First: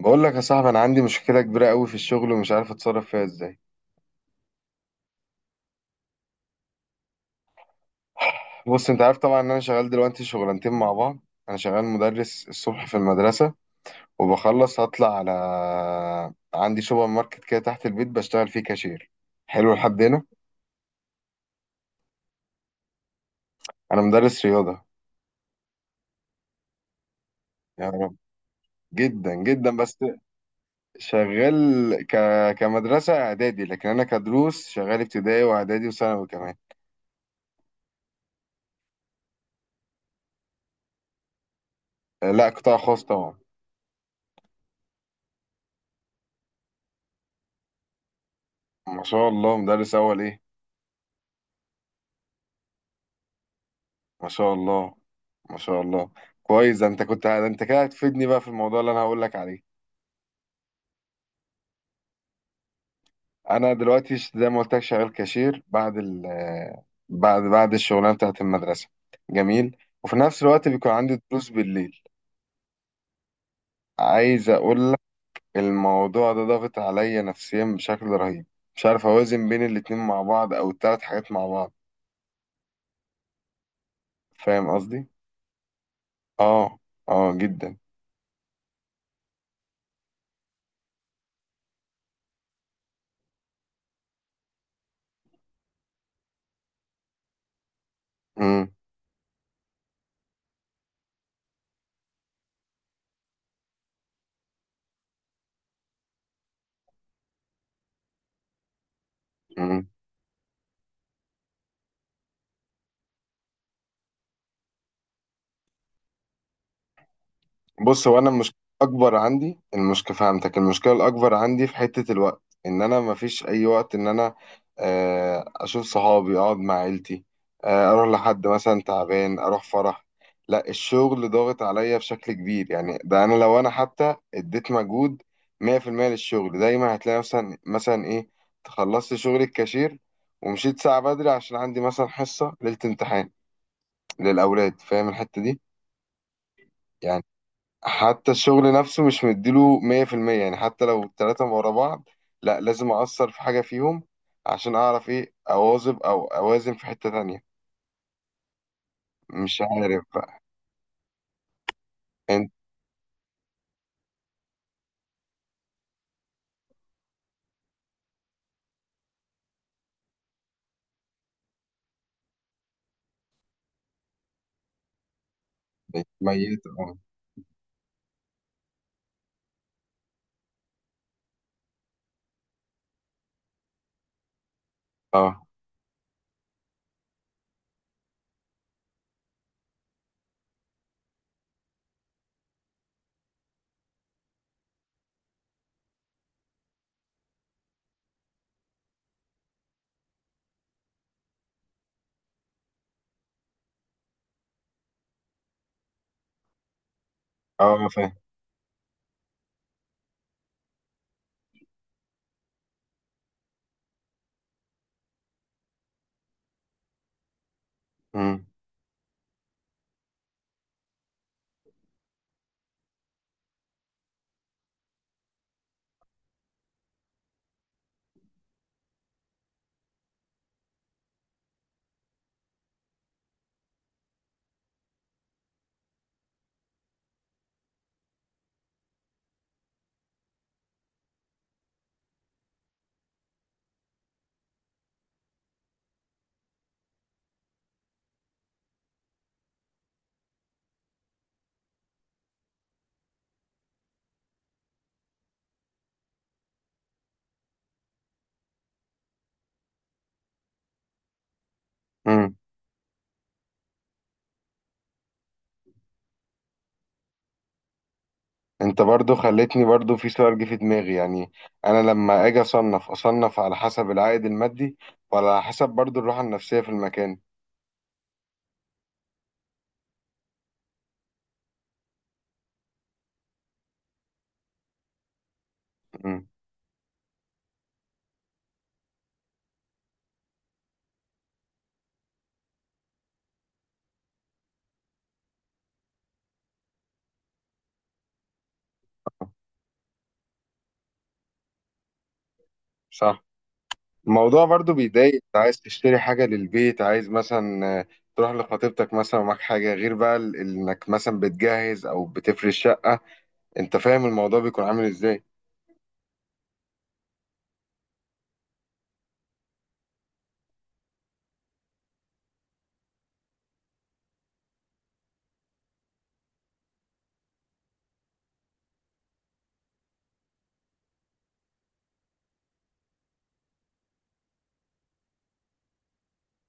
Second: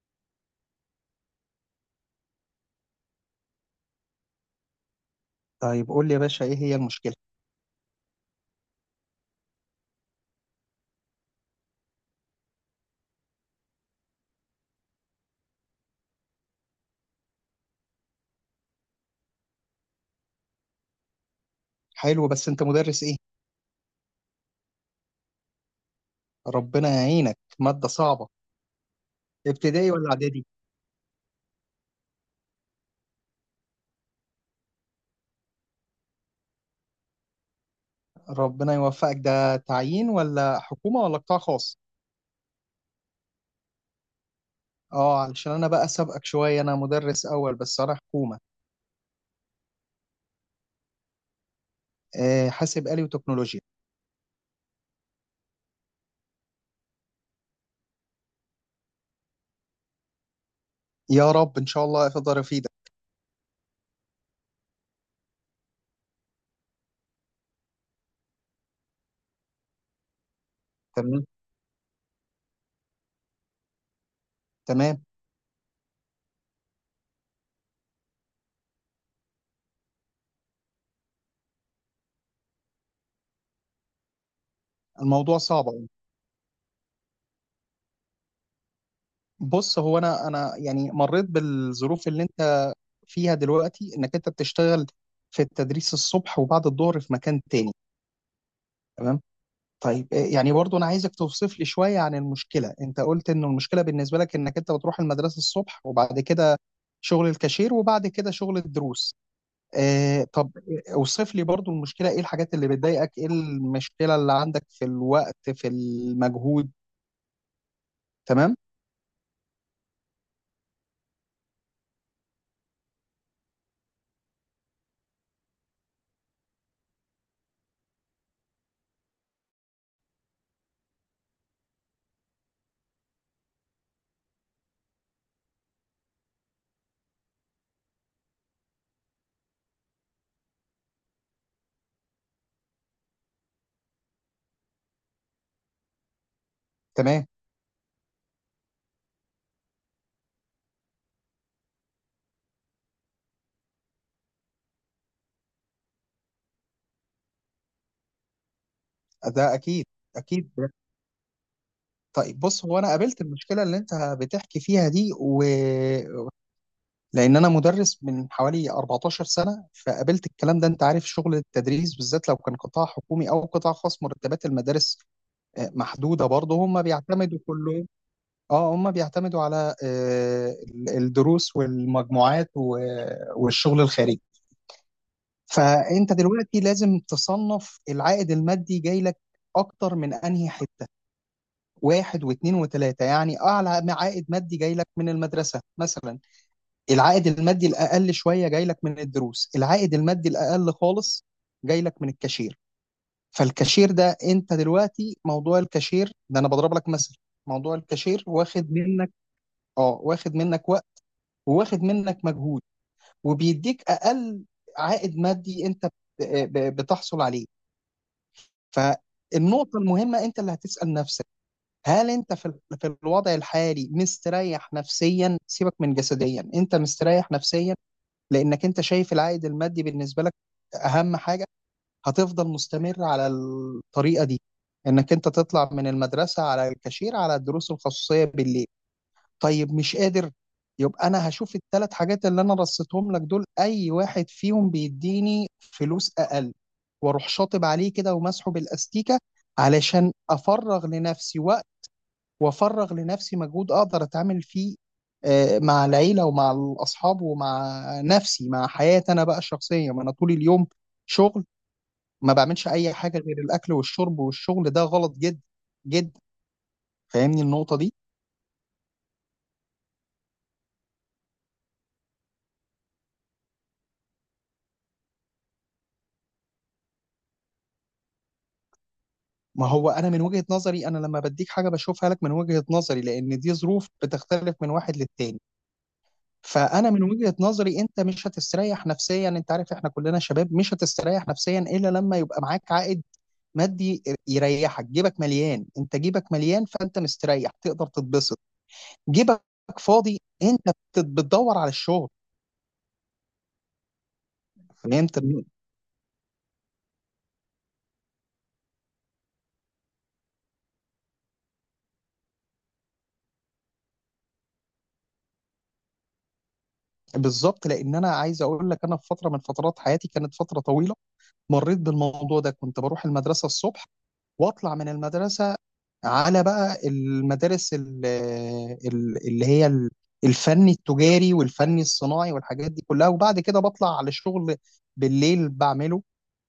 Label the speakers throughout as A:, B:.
A: بقول لك يا صاحبي انا عندي مشكله كبيره قوي في الشغل ومش عارف اتصرف فيها ازاي.
B: طيب قول لي يا باشا ايه هي المشكلة؟
A: بص انت عارف طبعا ان انا شغال دلوقتي شغلانتين مع بعض. انا شغال مدرس الصبح في المدرسه وبخلص هطلع على عندي سوبر ماركت كده تحت البيت بشتغل فيه كاشير. حلو لحد هنا.
B: حلو، بس انت مدرس ايه؟
A: انا مدرس رياضه.
B: ربنا يعينك،
A: يا
B: مادة
A: رب
B: صعبة.
A: جدا جدا.
B: ابتدائي
A: بس
B: ولا اعدادي؟
A: شغال ك... كمدرسه اعدادي، لكن انا كدروس شغال ابتدائي واعدادي وثانوي كمان.
B: ربنا يوفقك. ده تعيين ولا حكومة ولا قطاع خاص؟
A: لا قطاع خاص طبعا.
B: اه، علشان انا بقى سابقك شوية، انا مدرس اول بس انا حكومة.
A: ما شاء الله، مدرس اول ايه؟
B: آه، حاسب آلي وتكنولوجيا.
A: ما شاء الله، ما شاء الله. كويس، ده انت كده هتفيدني بقى في الموضوع اللي انا هقول لك عليه.
B: يا رب ان شاء الله اقدر افيدك.
A: انا دلوقتي زي ما قلت لك شغال كاشير بعد ال بعد الشغلانه بتاعت المدرسه. جميل. وفي نفس الوقت بيكون عندي
B: تمام.
A: دروس بالليل. عايز اقول لك،
B: تمام.
A: الموضوع ده ضاغط عليا نفسيا بشكل رهيب. مش عارف اوازن بين الاتنين مع بعض او التلات حاجات مع بعض. فاهم قصدي؟
B: الموضوع صعب أوي.
A: اه، اه جدا.
B: بص هو انا يعني مريت بالظروف اللي انت فيها دلوقتي، انك انت بتشتغل في التدريس الصبح وبعد الظهر في مكان تاني. تمام. طيب يعني برضو انا عايزك توصف لي شويه عن المشكله. انت قلت ان المشكله بالنسبه لك انك انت بتروح المدرسه الصبح وبعد كده شغل الكاشير وبعد كده شغل الدروس.
A: امم
B: آه، طب اوصف لي برضو المشكله، ايه الحاجات اللي بتضايقك، ايه المشكله اللي عندك في الوقت، في المجهود.
A: بص هو انا مش
B: تمام.
A: اكبر عندي المشكله، فهمتك، المشكله الاكبر عندي في حته الوقت ان انا مفيش اي وقت ان انا اشوف صحابي، اقعد مع عيلتي، اروح لحد مثلا تعبان، اروح فرح. لا الشغل ضاغط عليا بشكل كبير. يعني ده انا لو انا حتى اديت مجهود 100% للشغل، دايما هتلاقي مثلا مثلا ايه خلصت شغل الكاشير ومشيت ساعه بدري عشان عندي مثلا حصه ليله امتحان للاولاد. فاهم الحته دي؟ يعني
B: تمام.
A: حتى الشغل نفسه مش مديله 100%. يعني حتى لو التلاتة ورا بعض، لا لازم أأثر في حاجة فيهم عشان أعرف إيه أواظب أو أوازن في حتة تانية.
B: ده
A: مش
B: اكيد.
A: عارف بقى.
B: اكيد. طيب
A: أنت
B: بص هو انا قابلت المشكله اللي انت بتحكي فيها دي، لان انا مدرس من حوالي 14 سنه، فقابلت الكلام ده. انت عارف شغل التدريس بالذات، لو كان قطاع حكومي او قطاع خاص، مرتبات المدارس محدوده برضه.
A: ميت
B: هم
A: أه.
B: بيعتمدوا كلهم، اه هم بيعتمدوا على الدروس والمجموعات والشغل الخارجي.
A: أه.
B: فانت دلوقتي لازم تصنف العائد المادي جاي لك اكتر من انهي حته، واحد واثنين وثلاثه. يعني اعلى عائد مادي جاي لك من المدرسه مثلا، العائد المادي الاقل شويه جاي لك من الدروس، العائد المادي الاقل خالص جاي لك من الكاشير. فالكاشير ده، انت دلوقتي موضوع الكاشير ده انا بضرب لك مثل، موضوع
A: أه، أنا فاهم.
B: الكاشير واخد منك، اه واخد منك وقت وواخد منك مجهود وبيديك اقل عائد مادي انت بتحصل عليه.
A: مم.
B: فالنقطه المهمه انت اللي هتسال نفسك، هل انت في في الوضع الحالي مستريح نفسيا؟ سيبك من جسديا، انت مستريح نفسيا؟ لانك انت شايف العائد المادي بالنسبه لك اهم حاجه، هتفضل مستمر على الطريقه دي، انك انت تطلع من المدرسه على الكاشير على الدروس الخصوصيه بالليل؟ طيب مش قادر، يبقى انا هشوف الثلاث حاجات اللي انا رصيتهم لك دول اي واحد فيهم بيديني فلوس اقل واروح شاطب عليه كده ومسحه بالاستيكه، علشان افرغ لنفسي وافرغ لنفسي مجهود اقدر اتعامل فيه مع العيله ومع الاصحاب ومع نفسي، مع حياتي انا بقى الشخصيه. ما انا طول اليوم شغل، ما
A: مم.
B: بعملش اي حاجه غير الاكل والشرب والشغل. ده غلط جدا جدا. فاهمني النقطه دي؟
A: أنت برضو خلتني برضو في سؤال جه في دماغي. يعني أنا لما أجي أصنف، أصنف على حسب العائد المادي ولا على حسب برضو الراحة النفسية في المكان؟
B: ما هو انا من وجهه نظري، انا لما بديك حاجه بشوفها لك من وجهه نظري، لان دي ظروف بتختلف من واحد للتاني.
A: مم.
B: فانا من وجهه نظري انت مش هتستريح نفسيا، انت عارف احنا كلنا شباب مش هتستريح نفسيا الا لما يبقى معاك عائد مادي يريحك. جيبك مليان، انت جيبك مليان، فانت مستريح تقدر تتبسط. جيبك فاضي، انت بتدور على الشغل.
A: صح. الموضوع برضو بيضايق.
B: فهمت؟
A: انت عايز تشتري حاجة للبيت، عايز مثلا تروح لخطيبتك مثلا ومعاك حاجة، غير بقى انك مثلا بتجهز او بتفرش شقة. انت فاهم الموضوع بيكون عامل ازاي؟
B: بالظبط. لان انا عايز اقول لك، انا في فتره من فترات حياتي كانت فتره طويله مريت بالموضوع ده. كنت بروح المدرسه الصبح واطلع من المدرسه على بقى المدارس اللي هي الفني التجاري والفني الصناعي والحاجات دي كلها، وبعد كده بطلع على شغل بالليل بعمله،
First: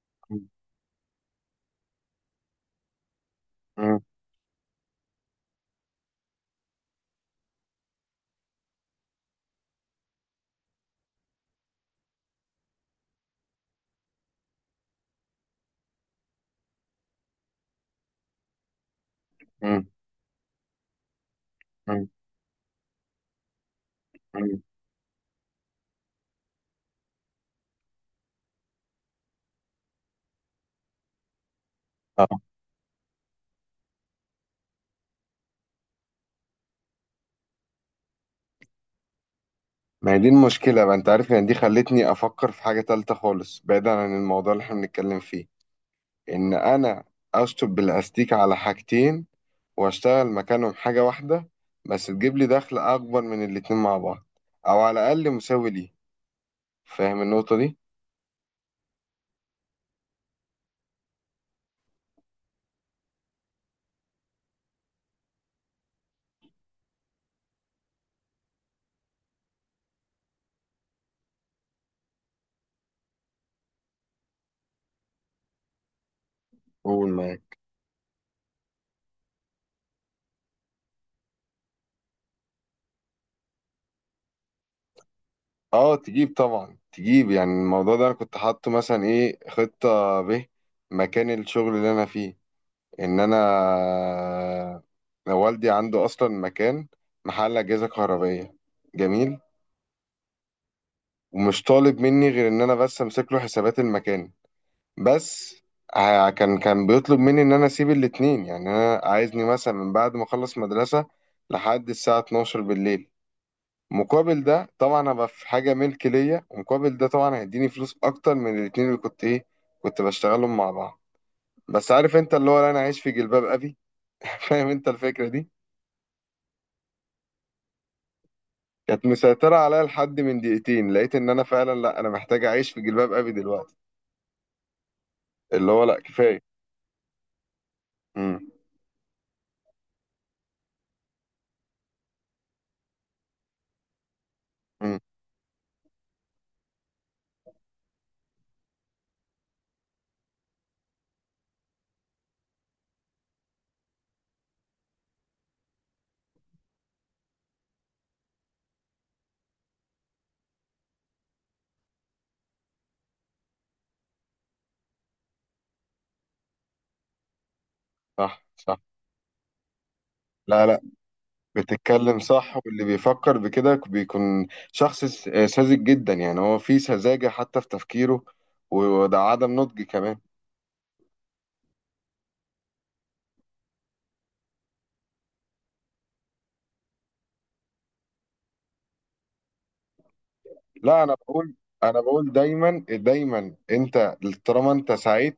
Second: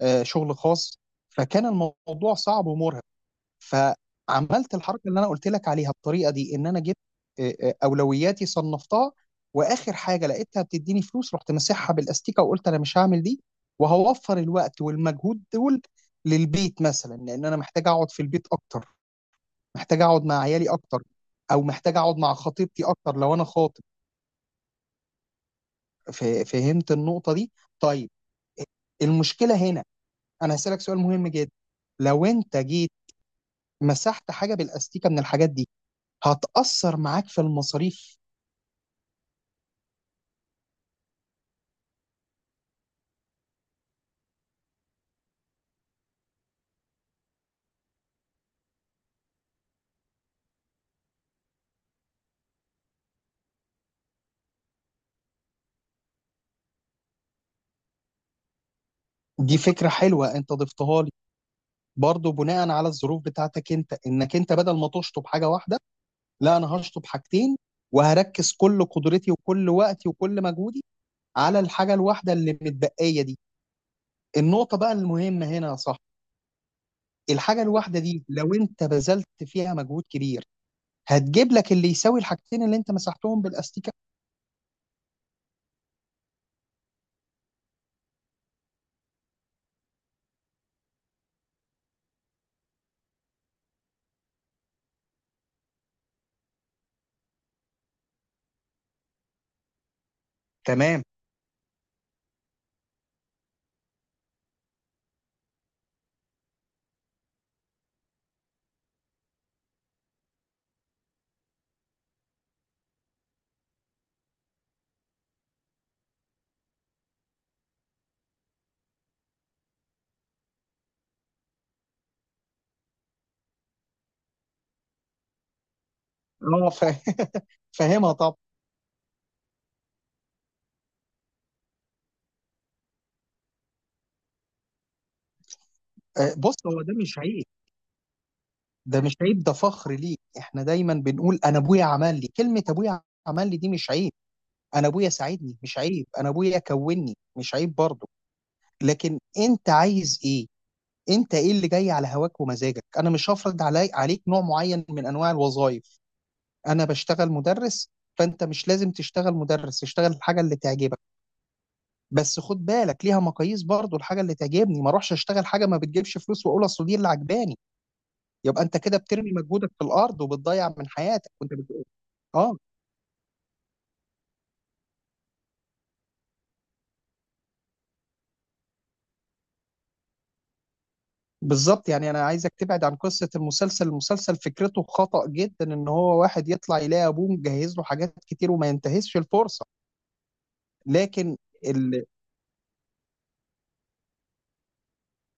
A: مم.
B: شغل خاص. فكان الموضوع صعب ومرهق.
A: مم.
B: فعملت الحركه اللي انا قلت لك عليها بالطريقه دي، ان انا جبت اولوياتي، صنفتها، واخر حاجه لقيتها بتديني فلوس رحت مسحها بالاستيكه وقلت انا مش هعمل دي، وهوفر الوقت والمجهود دول للبيت مثلا، لان انا محتاج اقعد في البيت اكتر، محتاج اقعد مع عيالي اكتر، او محتاج
A: مم.
B: اقعد مع خطيبتي اكتر لو انا خاطب.
A: مم.
B: ف- فهمت النقطه دي؟ طيب المشكله هنا، انا هسألك سؤال مهم جدا. لو
A: اه.
B: انت جيت مسحت حاجه بالاستيكه من الحاجات دي، هتاثر معاك في المصاريف؟
A: ما هي دي المشكلة بقى. انت عارف يعني دي خلتني افكر في حاجة تالتة خالص بعيدا عن الموضوع اللي احنا بنتكلم فيه، ان انا اشطب بالاستيك على حاجتين واشتغل مكانهم حاجة واحدة بس تجيب لي دخل اكبر من الاتنين مع بعض او على الاقل مساوي ليهم. فاهم النقطة دي؟
B: دي فكره حلوه انت ضفتها لي، برضو بناء على الظروف بتاعتك انت، انك انت بدل ما تشطب حاجه واحده، لا انا هشطب حاجتين وهركز كل قدرتي وكل وقتي وكل مجهودي على الحاجه الواحده اللي متبقيه دي. النقطه بقى المهمه هنا يا صاحبي،
A: قول معاك.
B: الحاجه الواحده دي لو انت بذلت فيها مجهود كبير، هتجيب لك اللي يساوي الحاجتين اللي انت مسحتهم بالاستيكه.
A: اه تجيب، طبعا تجيب. يعني الموضوع ده انا كنت حاطه مثلا ايه، خطة ب، مكان الشغل اللي انا فيه، ان انا والدي عنده اصلا مكان، محل اجهزة كهربائية. جميل.
B: تمام.
A: ومش طالب مني غير ان انا بس امسك له حسابات المكان بس. كان بيطلب مني ان انا اسيب الاتنين. يعني انا عايزني مثلا من بعد ما اخلص مدرسة لحد الساعة 12 بالليل. مقابل ده طبعا ابقى في حاجه ملك ليا، ومقابل ده طبعا هيديني فلوس اكتر من الاتنين اللي كنت ايه كنت بشتغلهم مع بعض. بس عارف انت اللي هو، لا انا عايش في جلباب ابي فاهم انت الفكره دي؟
B: اه فاهمها طبعا.
A: كانت مسيطره عليا. لحد من دقيقتين لقيت ان انا فعلا لا انا محتاج اعيش في جلباب ابي دلوقتي، اللي هو لا كفايه.
B: بص هو ده مش عيب.
A: امم.
B: ده مش عيب، ده فخر ليك. احنا دايما بنقول انا ابويا عمل لي، كلمة ابويا عمل لي دي مش عيب. انا
A: امم.
B: ابويا ساعدني مش عيب، انا ابويا كوني مش عيب برضه. لكن انت عايز ايه؟ انت ايه اللي جاي على هواك ومزاجك؟ انا مش هفرض علي عليك نوع معين من انواع الوظائف. انا بشتغل مدرس، فانت مش لازم تشتغل مدرس. اشتغل الحاجة اللي تعجبك، بس خد بالك ليها مقاييس برضه. الحاجة اللي تعجبني، ما اروحش اشتغل حاجة ما بتجيبش فلوس واقول اصل دي اللي عجباني،
A: صح
B: يبقى انت
A: صح.
B: كده بترمي مجهودك في الارض
A: لا
B: وبتضيع
A: لا
B: من حياتك وانت بت...
A: بتتكلم صح.
B: اه
A: واللي بيفكر بكده بيكون شخص ساذج جدا. يعني هو فيه سذاجه حتى في تفكيره، وده عدم نضج كمان.
B: بالظبط. يعني انا عايزك تبعد عن قصه المسلسل. المسلسل فكرته خطأ جدا، ان هو واحد يطلع يلاقي ابوه مجهز له حاجات كتير وما ينتهزش الفرصه.
A: لا انا
B: لكن
A: بقول انا
B: ال...
A: بقول دايما دايما، انت طالما انت سعيد،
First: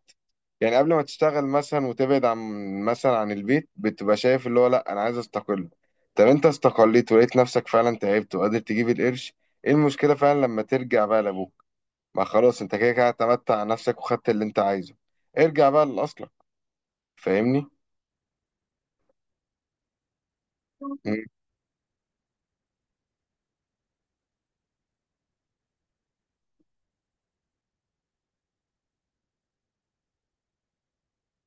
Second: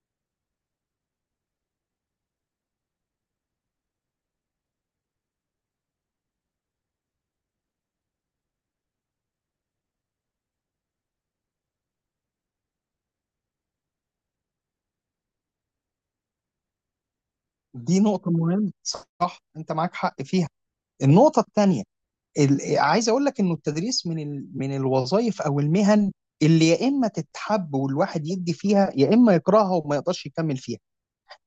A: يعني قبل ما تشتغل مثلا وتبعد عن مثلا عن البيت بتبقى شايف اللي هو لا انا عايز استقل. طب انت استقليت ولقيت نفسك فعلا تعبت وقادر تجيب القرش، ايه المشكلة فعلا لما ترجع بقى لابوك؟ ما خلاص انت كده كده اعتمدت على نفسك وخدت اللي انت عايزه. ارجع بقى لاصلك. فاهمني؟
B: دي نقطه مهمه، صح، انت معاك حق فيها.
A: مم.
B: النقطه الثانيه عايز اقول لك انه التدريس من من الوظائف او المهن اللي يا اما تتحب والواحد يدي فيها يا اما يكرهها وما يقدرش يكمل فيها.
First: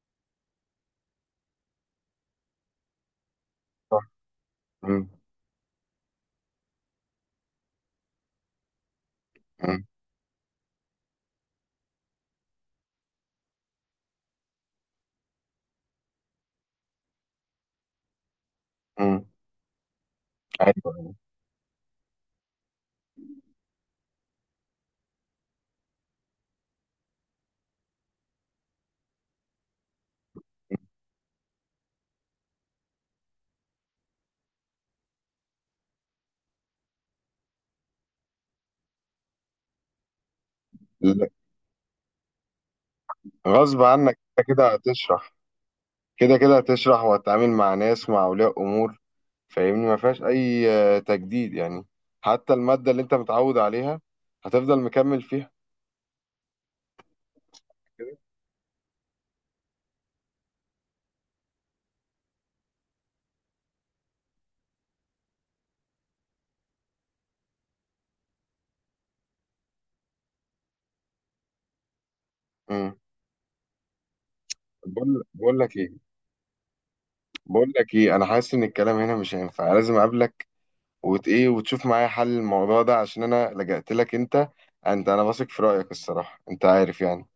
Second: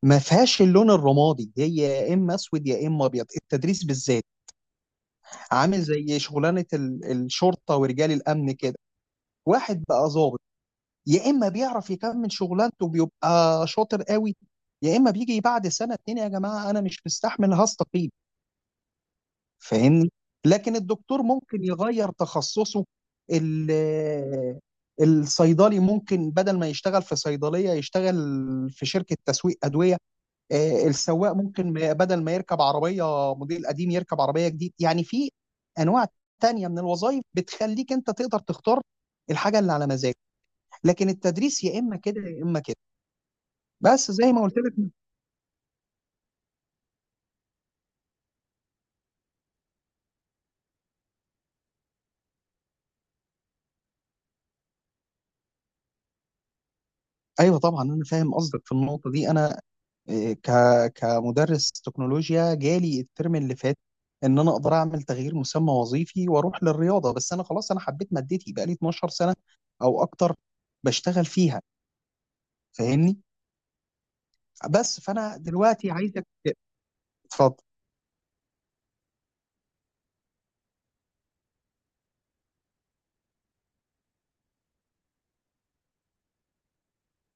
B: ما فيهاش اللون الرمادي، هي يا اما اسود يا اما ابيض، التدريس
A: صح.
B: بالذات.
A: مم.
B: عامل زي شغلانه الشرطه ورجال الامن كده. واحد
A: مم.
B: بقى ظابط، يا اما بيعرف يكمل شغلانته بيبقى شاطر قوي، يا اما بيجي بعد سنه اتنين يا جماعه انا مش مستحمل هستقيل.
A: مم.
B: فاهمني؟ لكن
A: ايوه.
B: الدكتور ممكن يغير تخصصه، ال- الصيدلي ممكن بدل ما يشتغل في صيدليه يشتغل في شركه تسويق ادويه، السواق ممكن بدل ما يركب عربية موديل قديم يركب عربية جديد. يعني في أنواع تانية من الوظائف بتخليك أنت تقدر تختار الحاجة اللي على مزاجك، لكن
A: لا،
B: التدريس يا إما كده يا إما كده،
A: غصب
B: بس
A: عنك
B: زي ما
A: انت
B: قلت
A: كده
B: لك.
A: هتشرح. كده كده هتشرح وهتتعامل مع ناس، مع أولياء أمور. فاهمني؟ ما فيهاش أي تجديد يعني. حتى المادة اللي أنت متعود عليها هتفضل مكمل فيها.
B: أيوه طبعا، أنا فاهم قصدك في النقطة دي. أنا آه، ك كمدرس تكنولوجيا جالي الترم اللي فات إن أنا أقدر أعمل تغيير مسمى وظيفي وأروح للرياضة، بس أنا خلاص أنا حبيت مادتي بقالي 12 سنة أو أكتر بشتغل فيها.
A: امم.
B: فاهمني؟ بس
A: بقول
B: فانا
A: بقول لك
B: دلوقتي
A: إيه
B: عايزك اتفضل.
A: بقول لك إيه، أنا حاسس إن الكلام هنا مش هينفع، لازم أقابلك وت إيه وتشوف معايا حل الموضوع ده. عشان أنا لجأت لك أنت. أنا واثق في رأيك الصراحة. أنت عارف يعني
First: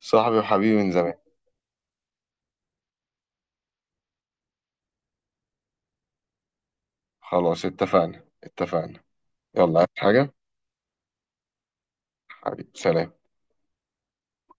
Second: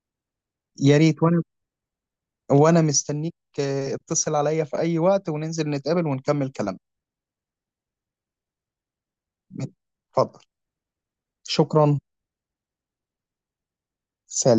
A: صاحبي وحبيبي من
B: يا
A: زمان.
B: ريت، وانا مستنيك، اتصل عليا في اي وقت وننزل نتقابل ونكمل كلامنا.
A: خلاص اتفقنا اتفقنا. يلا، عايز حاجة؟
B: اتفضل. شكرا.
A: حبيبي سلام.
B: سلام.